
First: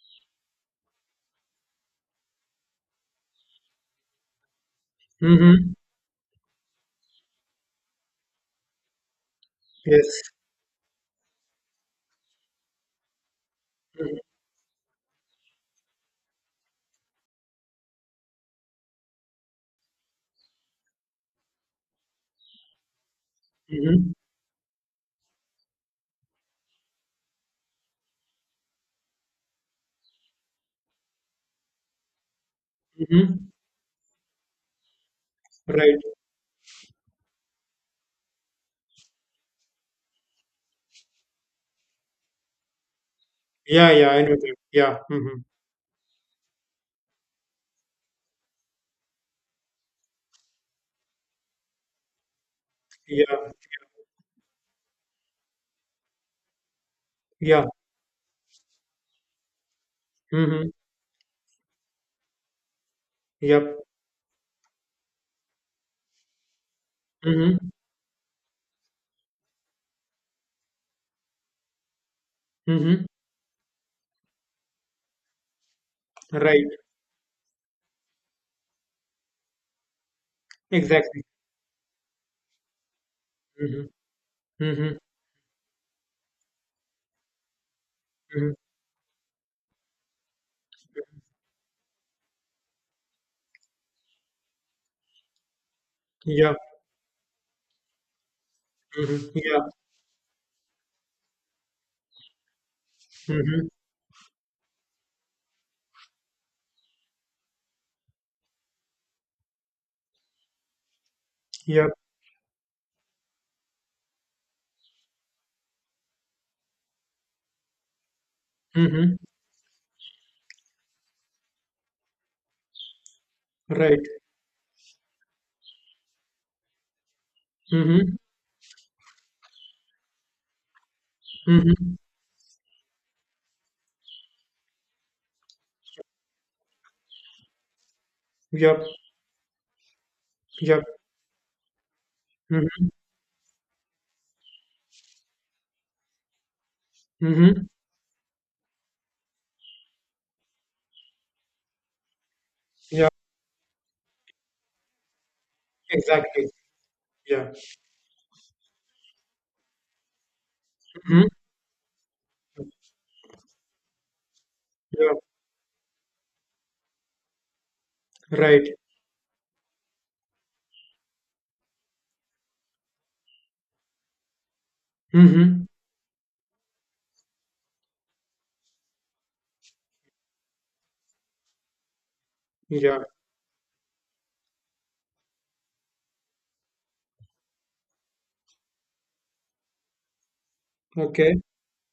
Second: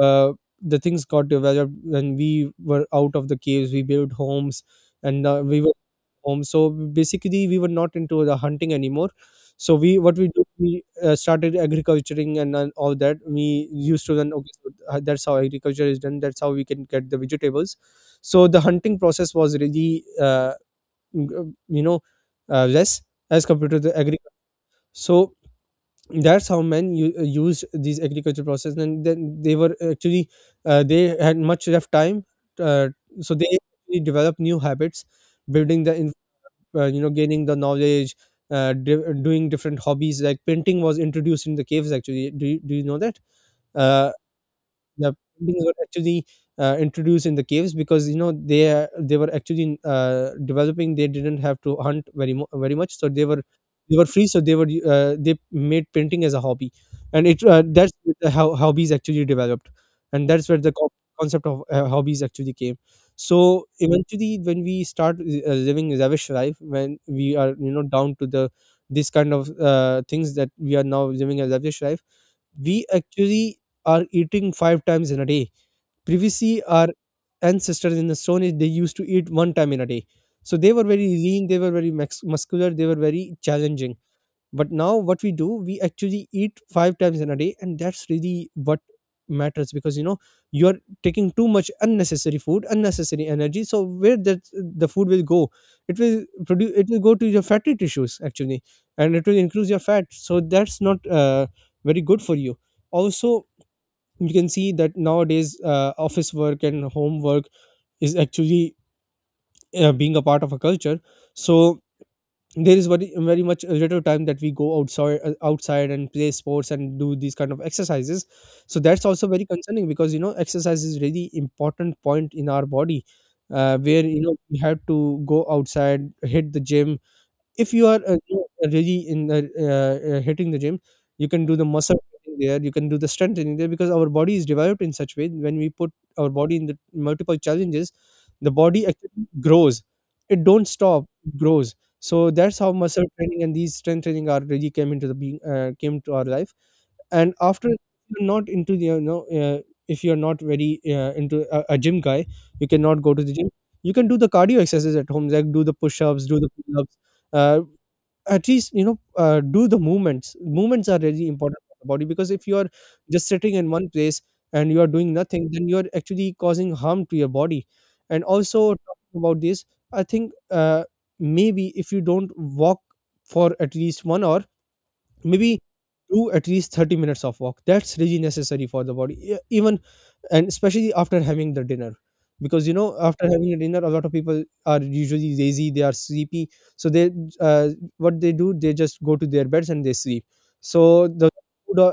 Speaker 1: uh, the things got developed. When we were out of the caves, we built homes, and we
Speaker 2: Mm-hmm.
Speaker 1: were home. So basically, we were not into the hunting anymore. So we, what
Speaker 2: Yes.
Speaker 1: we did, we started agriculturing, and all that. We used to then, okay, so that's how agriculture is done, that's how we can get the vegetables. So the hunting process was really you know, less as compared to the
Speaker 2: Mm-hmm.
Speaker 1: agriculture. So that's how men used these agriculture process, and then they were actually they had much left time. uh, so
Speaker 2: Mm-hmm.
Speaker 1: they actually developed new habits, building the
Speaker 2: Right.
Speaker 1: you know, gaining the knowledge, doing different hobbies, like painting was introduced in the caves actually. Do do you know that?
Speaker 2: Yeah. Yeah.
Speaker 1: uh,
Speaker 2: I know that. Yeah.
Speaker 1: the
Speaker 2: Mm-hmm.
Speaker 1: building were actually introduced in the caves, because you know, they were actually developing. They didn't have to hunt very much, so
Speaker 2: Yeah.
Speaker 1: they were, they were free, so they were they made painting as a hobby. And it
Speaker 2: Yeah.
Speaker 1: that's how hobbies actually developed. And that's where
Speaker 2: Mm-hmm.
Speaker 1: concept of hobbies actually came. So
Speaker 2: Yep.
Speaker 1: eventually, when we start living lavish life, when we are,
Speaker 2: Mm-hmm.
Speaker 1: you know, down to the this kind of things, that we are now living a lavish life, we
Speaker 2: Mm-hmm.
Speaker 1: actually are eating five times in a day. Previously,
Speaker 2: Right.
Speaker 1: our ancestors in the stone age, they used to eat one time in a day. So they were very
Speaker 2: Exactly.
Speaker 1: lean, they were muscular, they were very challenging.
Speaker 2: Mm-hmm.
Speaker 1: But now,
Speaker 2: Mm-hmm.
Speaker 1: what we do, we actually eat five times in a day, and that's really
Speaker 2: Mm-hmm.
Speaker 1: what matters, because you know, you're taking too much unnecessary food, unnecessary energy. So where that the food will go,
Speaker 2: Yeah.
Speaker 1: it will go to your fatty tissues actually. And
Speaker 2: Mm-hmm.
Speaker 1: it will
Speaker 2: Yeah.
Speaker 1: increase your fat. So that's not very good for you. Also,
Speaker 2: Mm-hmm.
Speaker 1: you can see that nowadays office work and homework is actually being a part of a culture. So
Speaker 2: Yeah.
Speaker 1: there is very, very much a little time that we go outside, outside, and play sports and do these kind of exercises. So that's
Speaker 2: Mm-hmm.
Speaker 1: also very concerning, because you know, exercise is really important point in our body.
Speaker 2: Right.
Speaker 1: Where, you know, we have to go outside, hit the gym. If you are
Speaker 2: Mm-hmm.
Speaker 1: you know, really in the hitting the gym, you can do the
Speaker 2: Mm-hmm.
Speaker 1: muscle training there, you can do the strength training there. Because our body is developed in such way, when we put our body in the multiple challenges, the
Speaker 2: Yep.
Speaker 1: body actually grows. It don't
Speaker 2: Yep.
Speaker 1: stop, it grows. So that's how
Speaker 2: Mm-hmm.
Speaker 1: muscle training and these strength training are really came into the being, came to our life. And
Speaker 2: Mm-hmm.
Speaker 1: after, you're not into the, you know, if you're not very into a gym guy, you cannot
Speaker 2: Yeah.
Speaker 1: go to the gym. You can do the cardio exercises at home, like do the push-ups, do
Speaker 2: Exactly.
Speaker 1: the pull-ups.
Speaker 2: Yeah.
Speaker 1: uh, at least, you know, do the movements. Movements are
Speaker 2: Mm-hmm.
Speaker 1: really important for the body. Because if you are just sitting in one place and you are
Speaker 2: Yeah.
Speaker 1: doing nothing, then you are actually causing harm to your body. And also,
Speaker 2: Right.
Speaker 1: talking about this, I think maybe if you don't walk for at least 1 hour, maybe
Speaker 2: Mm-hmm.
Speaker 1: do at least 30 minutes of walk. That's really necessary for the body. Even, and especially, after having the dinner. Because you know,
Speaker 2: Yeah.
Speaker 1: after having a dinner, a lot of people are usually lazy, they are sleepy. So they, uh, what they do, they just go to their beds and they sleep. So the
Speaker 2: Okay.
Speaker 1: food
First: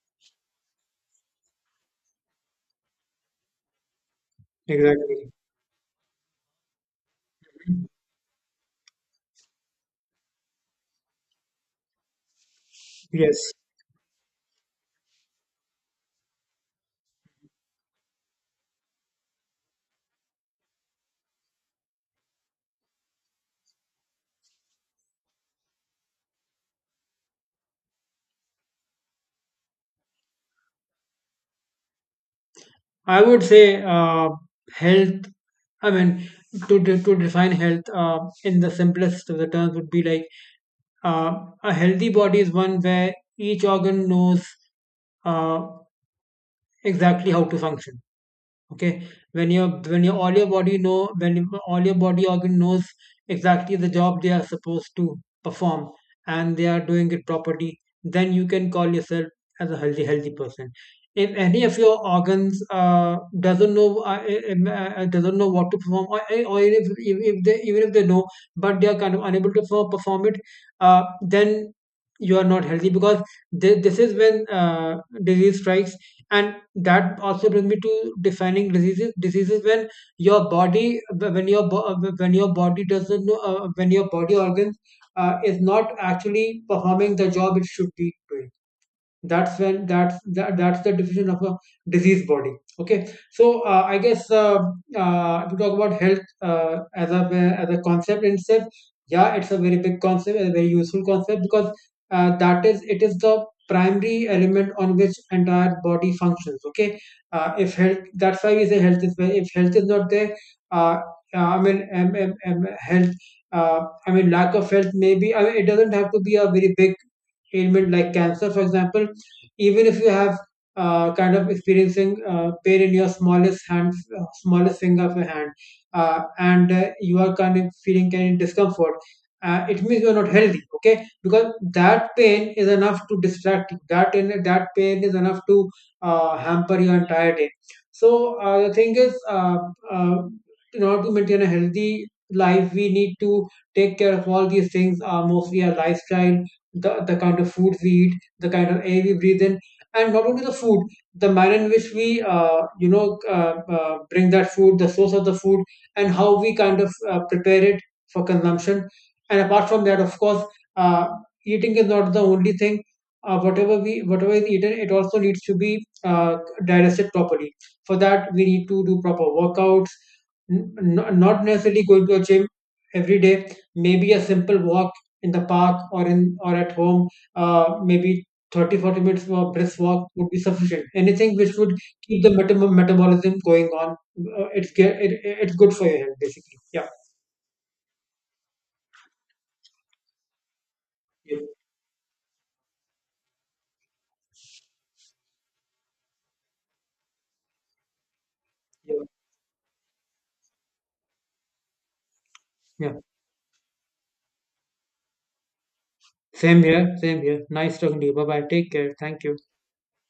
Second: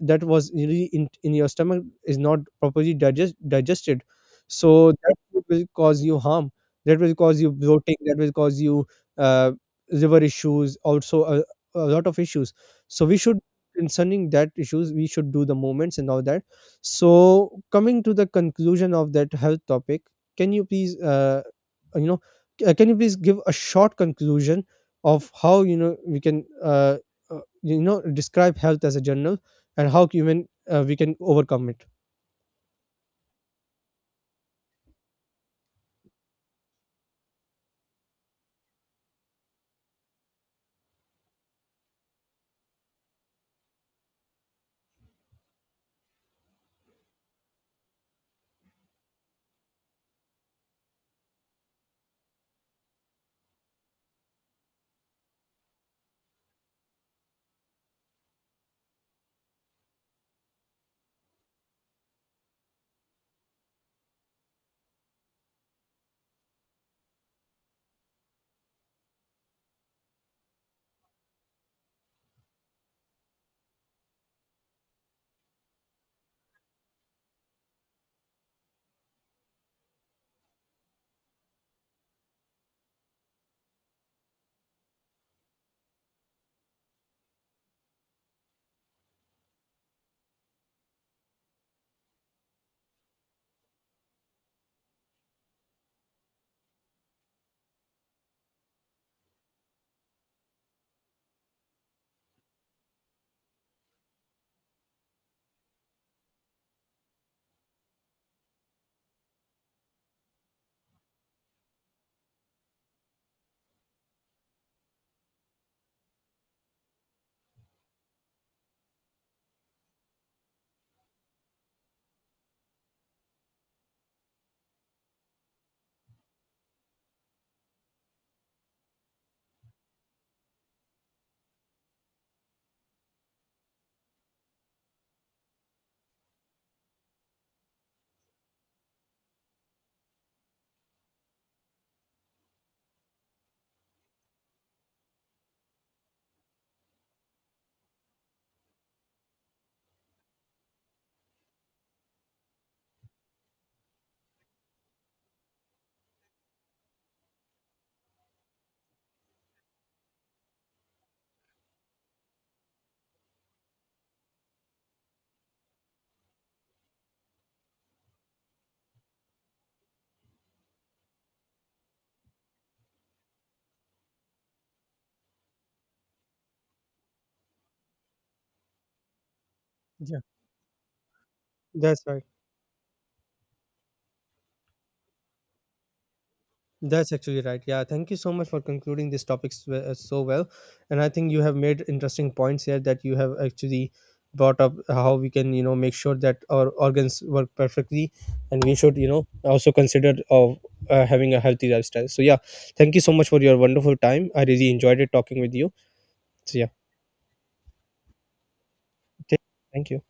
Speaker 1: that was really in your stomach is not properly digested. So that
Speaker 2: Exactly.
Speaker 1: food will cause you harm. That will cause you bloating, that will cause you uh, liver issues, also a lot of issues. So we should,
Speaker 2: Yes.
Speaker 1: concerning that issues, we should do the movements and all that. So coming to the conclusion of that health topic, can you please you know, can you please give a short conclusion of how, you know, we can you know, describe health as a journal, and how human we can overcome it.
Speaker 2: I would say, health. I mean, to to define health, in the simplest of the terms, would be like, uh, a healthy body is one where each organ knows, uh, exactly how to function. Okay, when your, when your all your body know all your body organ knows exactly the job they are supposed to perform, and they are doing it properly, then you can call yourself as a healthy person. If any of your organs, doesn't know, doesn't know what to perform, or even if they know, but they are kind of unable to perform it, then you are not healthy, because this is when, disease strikes. And that also brings me to defining diseases. When your body, when your when your body doesn't know, when your body organs is not actually performing the job it should be doing. That's when that's that, that's the definition of a diseased body. Okay, so, I guess, if we talk about health, as a, concept in itself, yeah, it's a very big concept, a very useful concept, because, that is it is the primary element on which entire body functions. Okay, if health, that's why we say health is very, if health is not there, uh, I mean, health, uh, I mean, lack of health, maybe I mean, it doesn't have to be a very big ailment, like cancer, for example. Even if you have, kind of experiencing, pain in your smallest hand, smallest finger of your hand, and you are kind of feeling kind of discomfort, it means you are not healthy. Okay, because that pain is enough to distract you. That in that pain is enough to hamper your entire day. So, the thing is, uh, in order to maintain a healthy life, we need to take care of all these things, mostly our lifestyle, the kind of food we eat, the kind of air we breathe in, and not only the food, the manner in which we, bring that food, the source of the food, and how we kind of prepare it for consumption. And apart from that, of course, uh, eating is not the only thing. Whatever is eaten, it also needs to be digested properly. For that, we need to do proper workouts. Not necessarily going to a gym every day. Maybe a simple walk in the park, or at home, maybe 30-40 minutes of brisk walk
Speaker 1: Yeah,
Speaker 2: would be sufficient, anything which would
Speaker 1: that's
Speaker 2: keep
Speaker 1: right.
Speaker 2: the metabolism going on, it's good for your health, basically. Yeah.
Speaker 1: That's actually right. Yeah, thank you so much for concluding this topic so well. And I think
Speaker 2: Yeah.
Speaker 1: you have made interesting points here, that you have actually brought up how we can, you know, make sure that our organs work perfectly. And we
Speaker 2: Yeah.
Speaker 1: should, you know, also consider of having a healthy lifestyle. So, yeah,
Speaker 2: Yeah.
Speaker 1: thank you so much for your wonderful time. I really enjoyed it talking with you. So,
Speaker 2: same
Speaker 1: yeah,
Speaker 2: here same here nice talking to you. Bye bye, take care, thank you.
Speaker 1: th- thank you.